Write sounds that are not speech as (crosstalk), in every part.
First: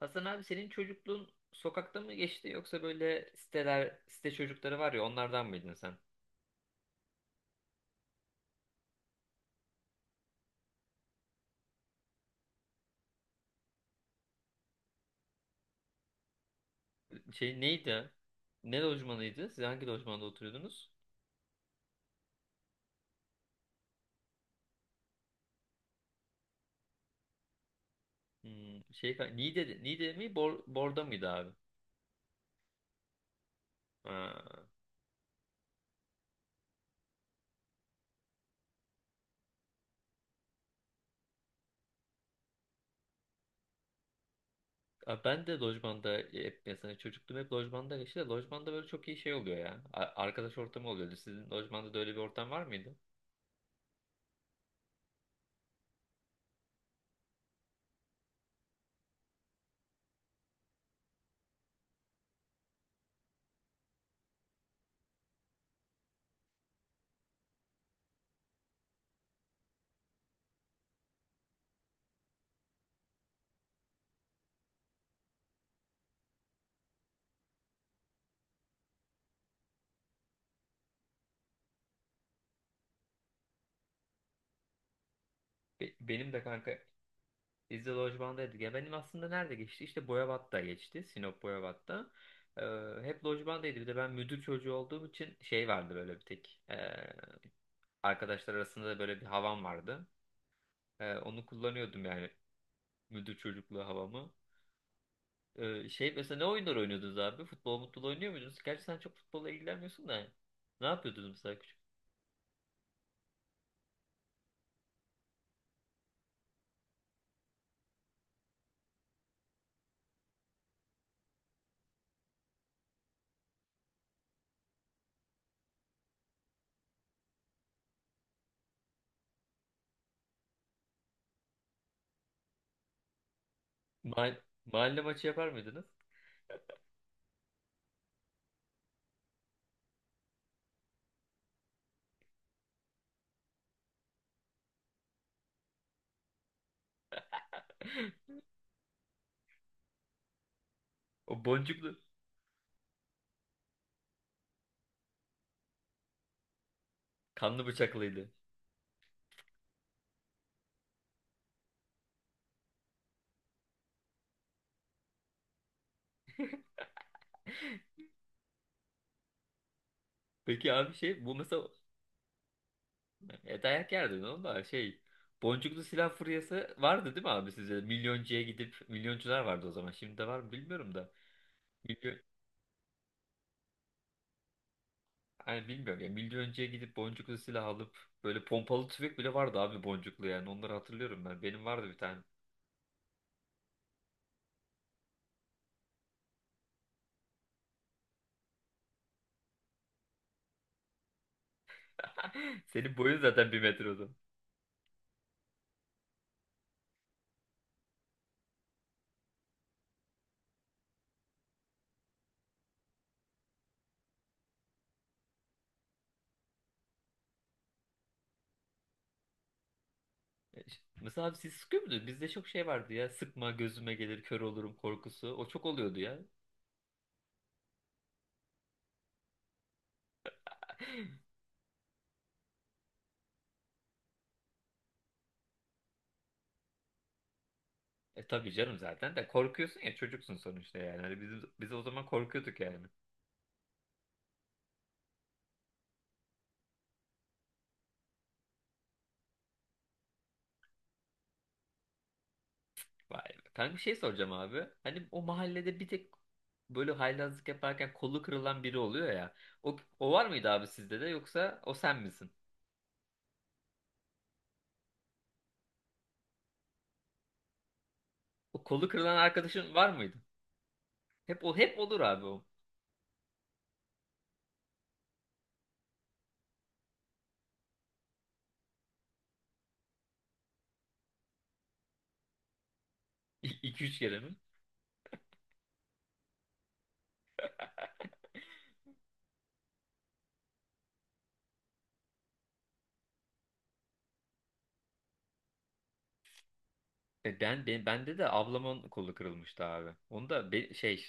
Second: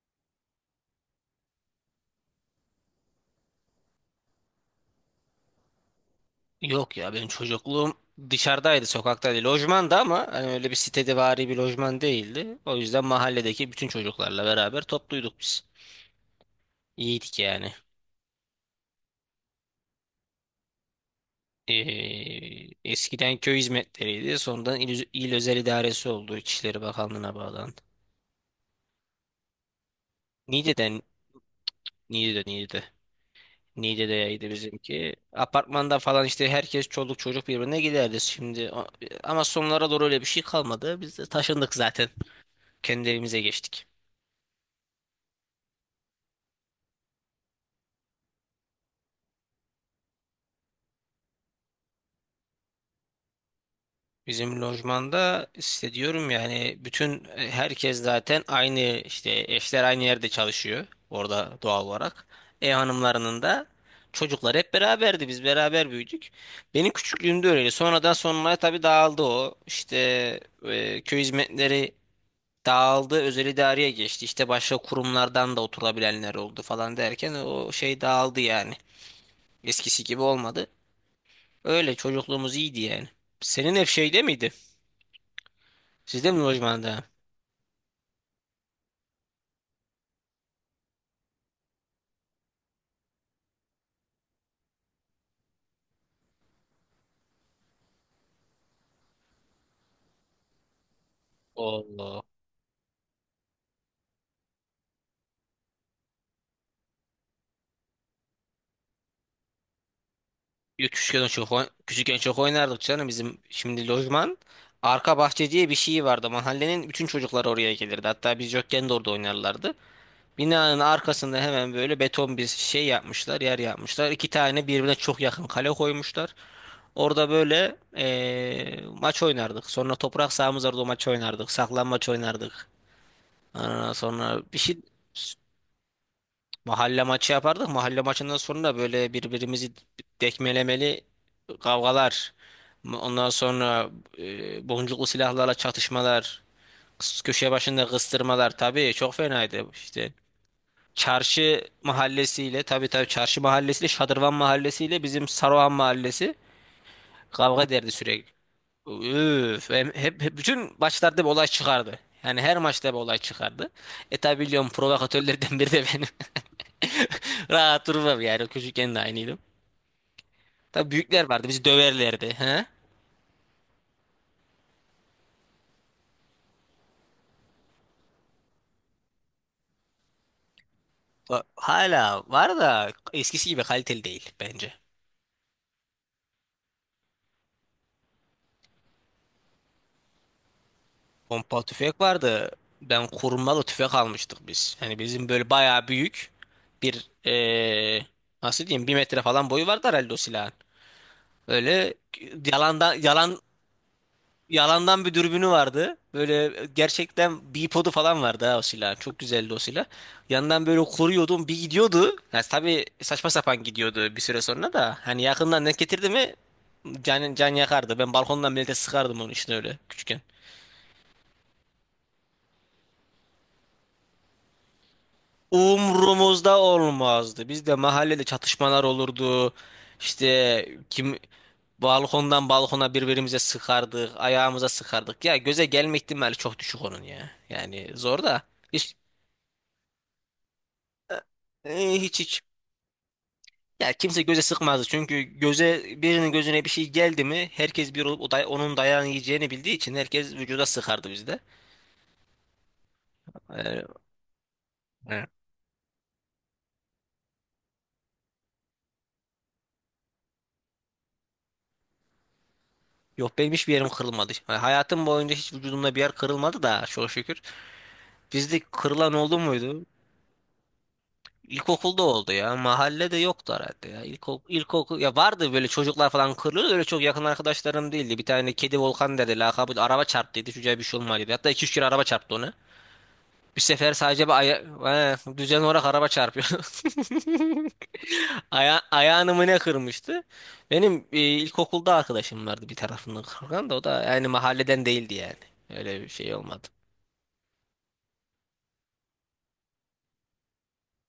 Hasan abi senin çocukluğun sokakta mı geçti yoksa böyle site çocukları var ya onlardan mıydın sen? Yok ya benim çocukluğum dışarıdaydı, sokaktaydı. Lojmanda ama hani öyle bir sitedevari bir lojman değildi. O yüzden mahalledeki bütün çocuklarla beraber topluyduk biz. İyiydik Şey yani. neydi? Ne lojmanıydı? Siz hangi lojmanda oturuyordunuz? Eskiden köy hizmetleriydi. Sonradan il özel idaresi oldu. İçişleri Bakanlığı'na bağlandı. Şey, Niğde mi? Bor, Niğde'den, Bor'da mıydı abi? Niğde. Niğde'deydi Ha. bizimki. Apartmanda falan işte herkes çoluk çocuk birbirine giderdi şimdi. Ama sonlara doğru öyle bir şey kalmadı. Biz de taşındık zaten. Kendi evimize geçtik. Abi ben de lojmanda hep mesela çocukluğum hep lojmanda geçti de lojmanda böyle çok iyi şey oluyor ya. Arkadaş ortamı oluyordu. Sizin lojmanda da öyle bir ortam var mıydı? Bizim lojmanda işte diyorum yani bütün herkes zaten aynı işte eşler aynı yerde çalışıyor orada doğal olarak. Hanımlarının da çocuklar hep beraberdi biz beraber büyüdük. Benim küçüklüğümde öyleydi. Sonradan sonraya tabii dağıldı o. İşte köy hizmetleri dağıldı özel idareye geçti. İşte başka kurumlardan da oturabilenler oldu falan derken o şey dağıldı yani. Eskisi gibi olmadı. Öyle çocukluğumuz iyiydi yani. Senin hep şeyde miydi? Benim Sizde mi de kanka, lojmanda? biz de lojmandaydık. Ya benim aslında nerede geçti? İşte Boyabat'ta geçti. Sinop Boyabat'ta. Ee, Hep lojmandaydı. Bir de ben müdür çocuğu olduğum için şey vardı böyle bir tek. Arkadaşlar arasında da böyle bir havam vardı. Onu kullanıyordum Allah. yani. Müdür çocukluğu havamı. Şey mesela ne oyunlar oynuyordunuz abi? Futbol mutlu oynuyor muydunuz? Gerçi sen çok futbolla ilgilenmiyorsun da. Ne Yo, yapıyordunuz mesela küçük? küçükken çok oynardık canım bizim şimdi lojman arka bahçe diye bir şey vardı. Mahallenin bütün çocuklar oraya gelirdi. Hatta biz yokken de orada oynarlardı. Binanın arkasında hemen böyle beton bir şey yapmışlar, yer yapmışlar. İki tane birbirine çok yakın kale koymuşlar. Orada böyle maç oynardık. Sonra toprak sahamız vardı o maç oynardık. Saklanmaç oynardık. Aa, Mahall- sonra bir şey. mahalle maçı yapar mıydınız? Mahalle maçı yapardık. Mahalle maçından sonra böyle birbirimizi dekmelemeli kavgalar. Ondan sonra boncuklu silahlarla çatışmalar. Köşe başında (laughs) kıstırmalar. Tabii çok fenaydı işte. O Çarşı boncuklu, mahallesiyle tabii tabii, çarşı mahallesiyle Şadırvan mahallesiyle bizim Saruhan mahallesi kanlı kavga derdi bıçaklıydı. sürekli. Üf, hep bütün maçlarda bir olay çıkardı. Yani her maçta bir olay çıkardı. Tabi biliyorum provokatörlerden biri de benim. (laughs) Rahat durmam yani. Çocukken de aynıydım. Peki Tabii abi şey büyükler bu vardı bizi mesela, döverlerdi. He? e dayak yerdin oğlum da şey. Boncuklu silah furyası vardı değil mi abi size? Milyoncuya gidip milyoncular vardı o zaman. Şimdi de var mı bilmiyorum da. Hala Milyon, var da eskisi gibi kaliteli değil bence. hani bilmiyorum ya. Milyoncuya gidip boncuklu silah alıp böyle pompalı tüfek bile vardı abi, boncuklu yani. Onları hatırlıyorum ben. Pompa Benim vardı bir tüfek tane. vardı. Ben kurmalı tüfek almıştık biz. Hani bizim böyle bayağı büyük bir nasıl diyeyim 1 metre falan boyu vardı herhalde o silahın. Öyle. (laughs) yalandan Senin boyun yalan zaten bir metre o zaman. Yalandan bir dürbünü vardı. Böyle gerçekten bipodu falan vardı ha o silah. Çok güzeldi o silah. Yandan böyle koruyordum bir gidiyordu. Yani tabii saçma sapan gidiyordu bir süre sonra da. Hani yakından denk getirdi mi can yakardı. Ben balkondan millete sıkardım onu işte öyle küçükken. Mesela abi siz sıkıyor muydunuz? Bizde çok şey vardı ya. Sıkma, gözüme gelir kör olurum korkusu. O çok oluyordu ya. Umrumuzda olmazdı. Bizde mahallede çatışmalar olurdu. İşte kim balkondan balkona birbirimize sıkardık. Ayağımıza sıkardık. Ya göze gelme ihtimali çok düşük onun ya. Yani zor E da. tabii canım, zaten de korkuyorsun ya, çocuksun sonuçta yani. Hani biz o zaman Hiç hiç. korkuyorduk yani. Ya kimse göze sıkmazdı. Çünkü birinin gözüne bir şey geldi mi herkes bir olup onun dayağını yiyeceğini bildiği için herkes vücuda sıkardı bizde. Vay be. Kanka bir E, şey soracağım abi. Hani o e. mahallede bir tek böyle haylazlık yaparken kolu kırılan biri oluyor ya. O var mıydı abi sizde de yoksa o sen misin? Yok benim hiçbir yerim kırılmadı. Yani hayatım boyunca hiç vücudumda bir yer kırılmadı da çok şükür. Bizde O kolu kırılan kırılan oldu arkadaşın muydu? var mıydı? Hep o, hep olur İlkokulda abi oldu o. ya. Mahallede yoktu herhalde ya. İlkokul ya vardı böyle çocuklar falan kırılıyordu. Öyle çok yakın arkadaşlarım değildi. Bir tane kedi Volkan dedi. Lakabı araba çarptıydı. Çocuğa bir şey olmadı, dedi. Hatta iki üç kere araba çarptı onu. Bir (laughs) sefer 2-3 kere sadece bir mi? aya. He, düzen olarak araba çarpıyor. (laughs) Ayağını mı ne kırmıştı? Benim ilkokulda arkadaşım vardı bir tarafından kırgan da o da yani mahalleden değildi yani. Öyle bir şey olmadı. Ben bende de ablamın kolu kırılmıştı abi. Onu da be- şey,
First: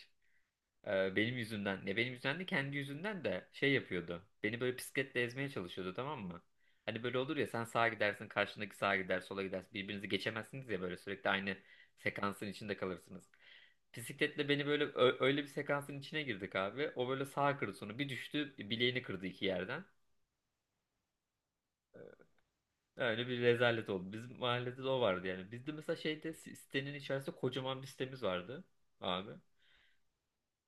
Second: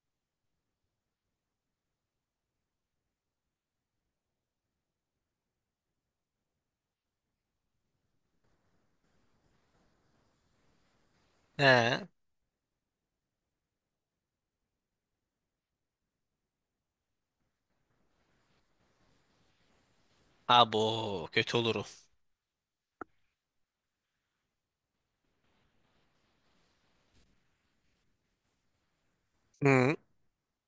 Benim yüzümden, ne benim yüzümden de kendi yüzünden de şey yapıyordu. Beni böyle bisikletle ezmeye çalışıyordu, tamam mı? Hani böyle olur ya, sen sağa gidersin karşındaki sağa gider, sola gidersin, birbirinizi geçemezsiniz ya, böyle sürekli aynı He. sekansın içinde kalırsınız. Bisikletle beni böyle öyle bir sekansın içine girdik abi. O böyle sağa kırdı, sonra bir düştü, bileğini kırdı iki yerden. Abo kötü olurum. Öyle bir rezalet oldu. Bizim mahallede de o vardı yani. Bizde mesela şeyde, sitenin içerisinde kocaman bir sitemiz vardı abi. Hı.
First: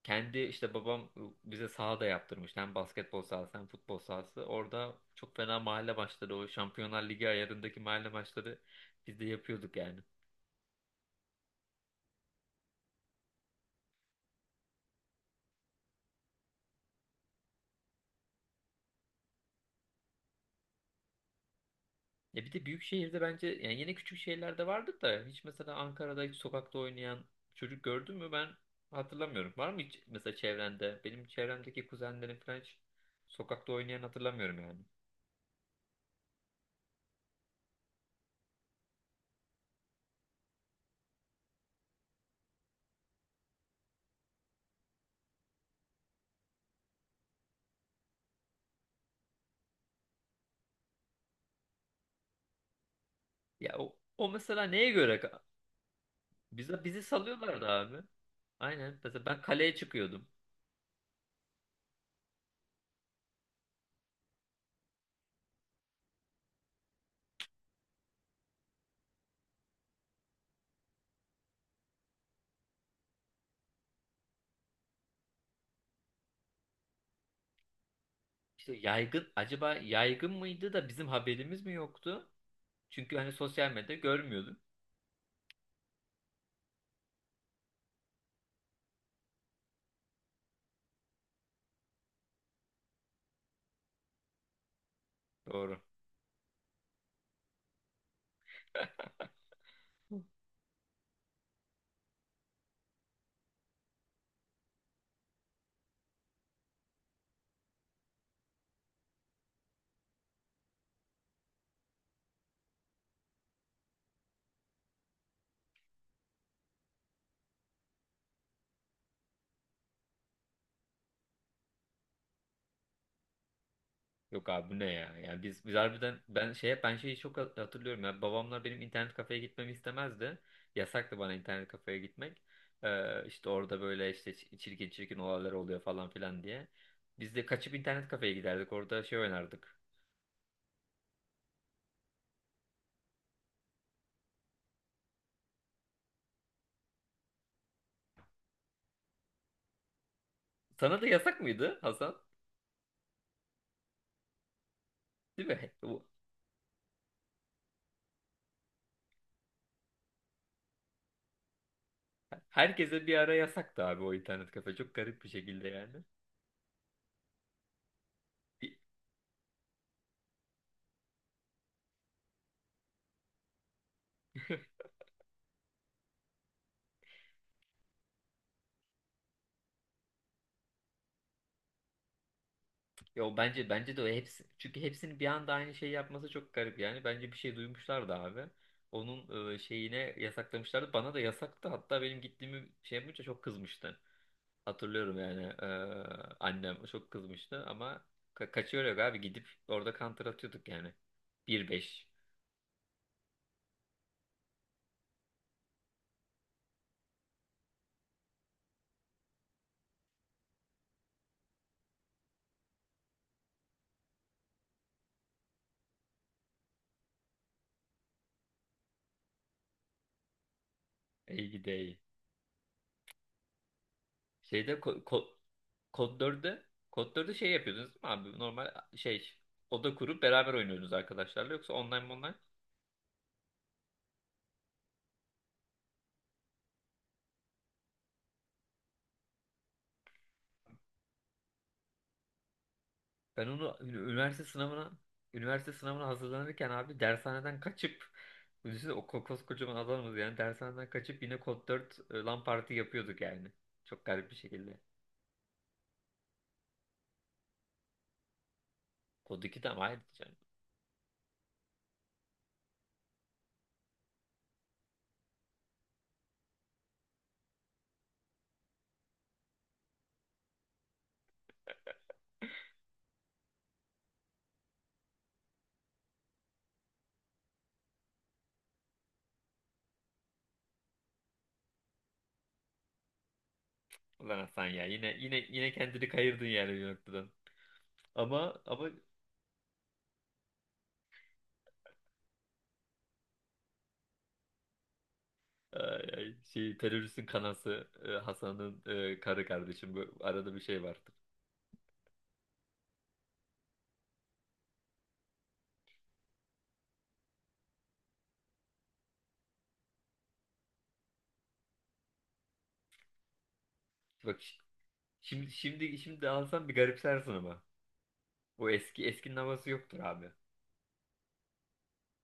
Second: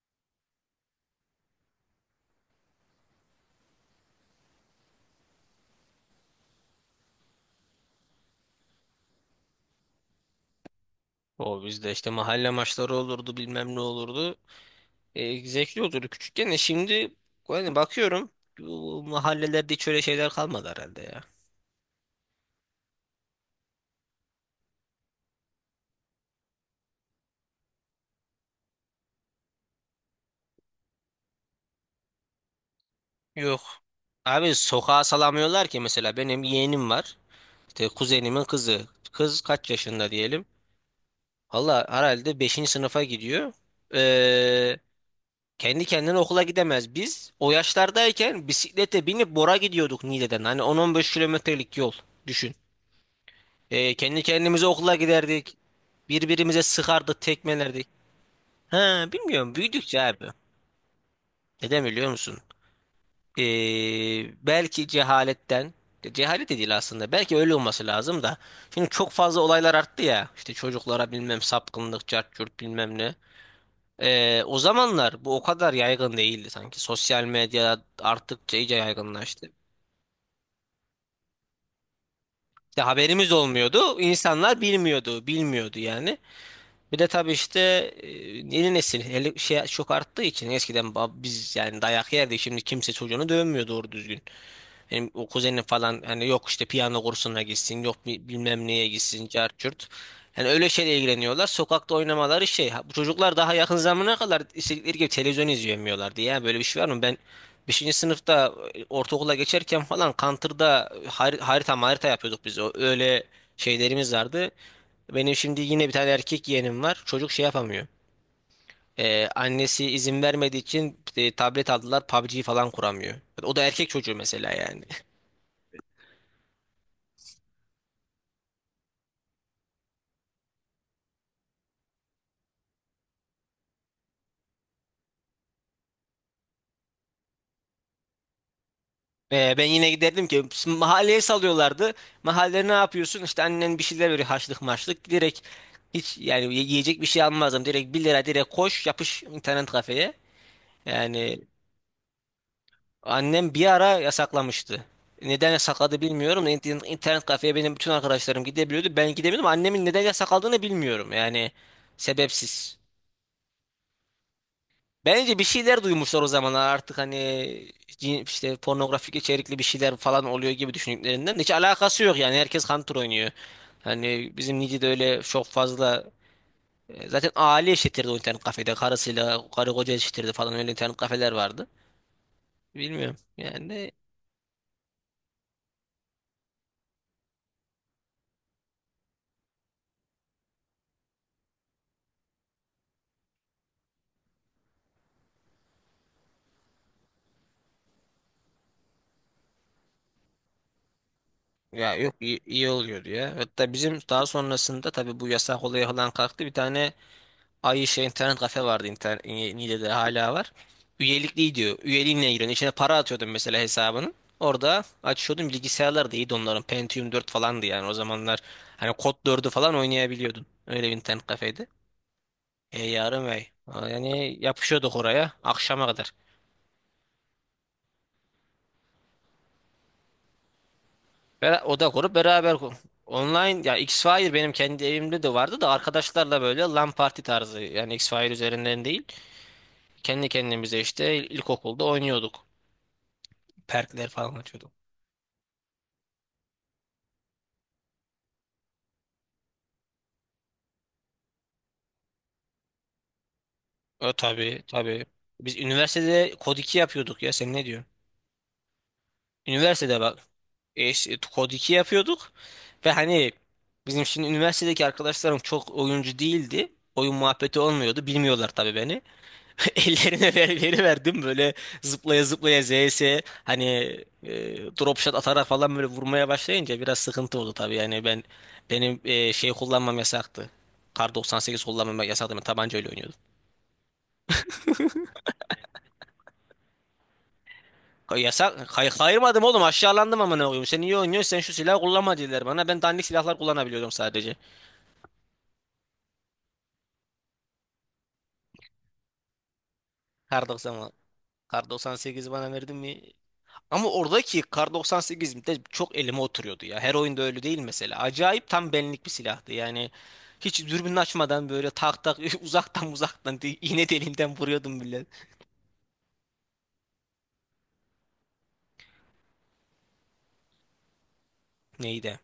Kendi işte babam bize saha da yaptırmış. Hem basketbol sahası hem futbol sahası. Orada çok fena mahalle maçları, o Şampiyonlar Ligi ayarındaki mahalle maçları biz de yapıyorduk yani. O bizde işte mahalle maçları olurdu bilmem ne olurdu. Zevkli olurdu küçükken de şimdi yani bakıyorum bu mahallelerde hiç öyle şeyler kalmadı herhalde ya. Ya bir de büyük şehirde bence, yani yine küçük şehirlerde vardır da, hiç mesela Ankara'da hiç sokakta oynayan çocuk gördün mü, ben hatırlamıyorum. Var mı hiç mesela çevrende? Benim çevremdeki kuzenlerim falan hiç Yok. sokakta oynayan Abi hatırlamıyorum yani. sokağa salamıyorlar ki mesela benim yeğenim var. İşte kuzenimin kızı. Kız kaç yaşında diyelim. Valla herhalde beşinci sınıfa gidiyor. Ee, kendi kendine okula gidemez. Biz o yaşlardayken bisiklete binip Bora gidiyorduk Niğde'den. Hani 10-15 kilometrelik yol düşün. Ya o, Kendi o mesela kendimize neye okula göre? giderdik. Birbirimize Bizi sıkardık, salıyorlardı tekmelerdik. abi. Aynen. Ha, Mesela ben bilmiyorum kaleye büyüdükçe abi. çıkıyordum. Neden biliyor musun? Belki cehaletten cehalet de değil aslında belki öyle olması lazım da şimdi çok fazla olaylar arttı ya işte çocuklara bilmem sapkınlık cart curt bilmem ne. O zamanlar bu o kadar yaygın değildi sanki sosyal medya arttıkça İşte iyice yaygın, yaygınlaştı. acaba yaygın mıydı da bizim haberimiz mi yoktu? İşte Çünkü haberimiz hani sosyal medyada olmuyordu görmüyordum. insanlar bilmiyordu bilmiyordu yani. Bir de tabii işte e, yeni nesil hele şey çok arttığı için eskiden biz yani dayak yerdik şimdi kimse çocuğunu dövmüyor doğru düzgün. Benim o kuzenim Doğru. falan hani yok işte piyano kursuna gitsin, yok bilmem neye gitsin, cart. Yani öyle şeyle ilgileniyorlar. Sokakta oynamaları şey. Ha, bu çocuklar daha yakın zamana kadar istedikleri gibi televizyon izleyemiyorlardı ya. Böyle bir şey var mı? Ben 5. sınıfta ortaokula geçerken falan Counter'da harita harita yapıyorduk biz. Öyle şeylerimiz vardı. Benim şimdi yine bir tane erkek yeğenim var. Çocuk şey yapamıyor. Annesi izin vermediği için tablet aldılar. PUBG falan kuramıyor. O da erkek çocuğu Yok mesela abi bu ne yani. ya? Yani biz harbiden ben şeye ben şeyi çok hatırlıyorum ya. Babamlar benim internet kafeye gitmemi istemezdi. Yasaktı bana internet kafeye gitmek. İşte orada böyle işte çirkin çirkin olaylar oluyor falan filan diye. Biz de kaçıp internet kafeye giderdik. Orada şey Ben oynardık. yine giderdim ki şimdi mahalleye salıyorlardı. Mahallede ne yapıyorsun? İşte annen bir şeyler veriyor haşlık maşlık. Direkt hiç yani yiyecek bir şey almazdım. Direkt 1 lira direkt koş yapış internet kafeye. Sana da Yani yasak mıydı Hasan? annem bir ara yasaklamıştı. Değil Neden mi? yasakladı bilmiyorum. İnternet kafeye benim bütün arkadaşlarım gidebiliyordu. Ben gidemiyordum. Annemin neden yasakladığını bilmiyorum. Yani sebepsiz. Herkese bir ara yasaktı abi o internet kafe. Çok garip bir Bence bir şekilde şeyler yani. duymuşlar o zamanlar artık hani işte pornografik içerikli bir şeyler falan oluyor gibi düşündüklerinden de hiç alakası yok yani herkes Hunter oynuyor. Hani bizim (laughs) Nice'de öyle çok fazla zaten aile eşittirdi o internet kafede karısıyla karı koca eşittirdi falan öyle internet kafeler vardı. Bilmiyorum Yo bence yani bence de o hepsi, çünkü hepsinin bir anda aynı şeyi yapması çok garip yani. Bence bir şey duymuşlardı abi. Onun şeyine yasaklamışlardı. Bana da yasaktı. Hatta benim gittiğimi şey yapınca çok kızmıştı. Hatırlıyorum yani, annem çok kızmıştı ama ka, kaçıyor yok abi, gidip orada counter atıyorduk yani. Bir ya beş, yok iyi oluyordu ya. Hatta bizim daha sonrasında tabii bu yasak olayı falan kalktı bir tane. Ay şey internet kafe vardı internet Niğde'de hala var. Üyelikli diyor. Üyeliğinle giriyorsun. İçine para atıyordun mesela hesabının. Orada açıyordun bilgisayarlar da iyiydi onların. Pentium 4 falandı yani o zamanlar. Hani Kod 4'ü falan oynayabiliyordun. Öyle bir internet İyi kafeydi. gidey. Yarım ay. Yani Şeyde, yapışıyorduk ko oraya ko akşama kadar. Kod 4'de, Kod 4'de şey yapıyordunuz değil mi abi? Normal şey, oda kurup beraber oynuyordunuz arkadaşlarla, Ve yoksa oda online mi kurup online? beraber online ya X-Fire benim kendi evimde de vardı da arkadaşlarla böyle LAN parti tarzı yani X-Fire üzerinden değil. Kendi kendimize işte ilkokulda oynuyorduk. Ben onu ün- Perkler falan üniversite açıyorduk. sınavına üniversite sınavına hazırlanırken abi dershaneden kaçıp, düşünsene o koskocaman adamız yani, dershaneden kaçıp yine kod 4 LAN parti yapıyorduk yani. Çok garip bir Tabii şekilde. tabii. Biz üniversitede kod 2 yapıyorduk ya sen ne diyorsun? Kod 2 de ama Üniversitede haydi bak. canım. İşte kod 2 yapıyorduk ve hani bizim şimdi üniversitedeki arkadaşlarım çok oyuncu değildi. Oyun muhabbeti olmuyordu. Bilmiyorlar tabii beni. (laughs) Ellerine veriverdim böyle zıplaya zıplaya ZS hani drop shot atarak falan böyle vurmaya başlayınca biraz sıkıntı oldu tabii. Yani benim şey kullanmam yasaktı. Kar 98 kullanmam yasaktı. Ben tabancayla oynuyordum. Ulan Hasan ya, yine kendini kayırdın yani bir noktadan. Ama Yasak. ama Kayırmadım oğlum. Aşağılandım ama ne koyayım. Sen iyi oynuyorsun. Sen şu silahı kullanma dediler bana. Ben dandik silahlar kullanabiliyorum sadece. Şey teröristin kanası, Hasan'ın, karı kardeşim bu Kar arada, bir şey 90 vardır. Kar 98 bana verdin mi? Ama oradaki Kar 98 de çok elime oturuyordu ya. Her oyunda öyle değil mesela. Acayip tam benlik bir silahtı. Yani hiç dürbün açmadan böyle tak tak (laughs) uzaktan uzaktan iğne deliğinden Bak şi- vuruyordum bile. şimdi şimdi şimdi alsan bir garipsersin ama. Bu eskinin havası yoktur abi. Neydi?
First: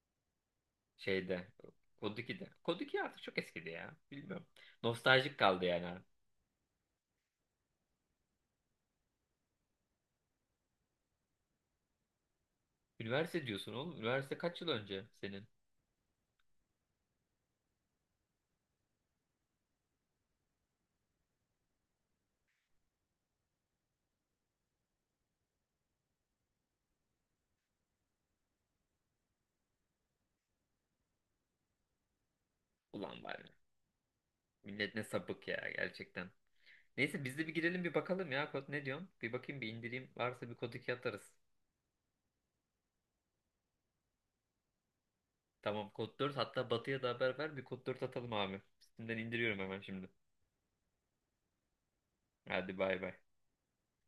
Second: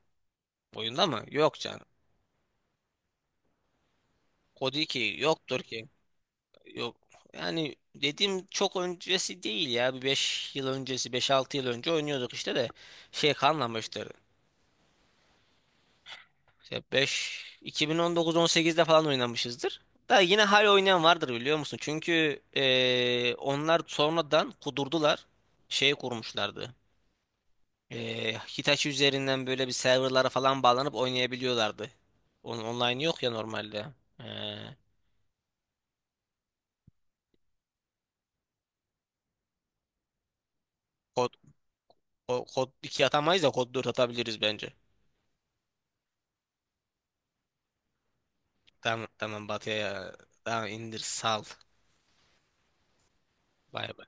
Oyunda mı? Şeyde. Yok canım. Kod 2'de. Kod 2 artık çok eskidi ya. Bilmiyorum. Kod 2 Nostaljik yoktur. kaldı yani. Yok, yani dediğim çok öncesi değil ya. Bir 5 yıl öncesi beş altı yıl önce oynuyorduk işte de şey Üniversite diyorsun oğlum. kalmamıştır. Üniversite kaç yıl önce senin? İşte 5 2019-18'de falan oynamışızdır. Da yine hala oynayan vardır biliyor musun? Çünkü onlar sonradan kudurdular. Şey kurmuşlardı. Hitachi üzerinden böyle bir serverlara falan bağlanıp oynayabiliyorlardı. Onun online Ulan yok ya var ya. normalde. Eee, Millet ne sapık ya, gerçekten. Neyse biz de bir girelim bir bakalım ya. Kod ne diyorsun? Bir bakayım bir indireyim. Varsa bir kod 2 kod, atarız. Kod 2 atamayız da kod 4 atabiliriz bence. Tamam, kod 4, hatta Batı'ya da haber ver. Bir kod 4 atalım abi. Tamam Üstünden tamam indiriyorum Batı'ya hemen şimdi. ya. Tamam indir sal. Hadi bay bay. Bay bay.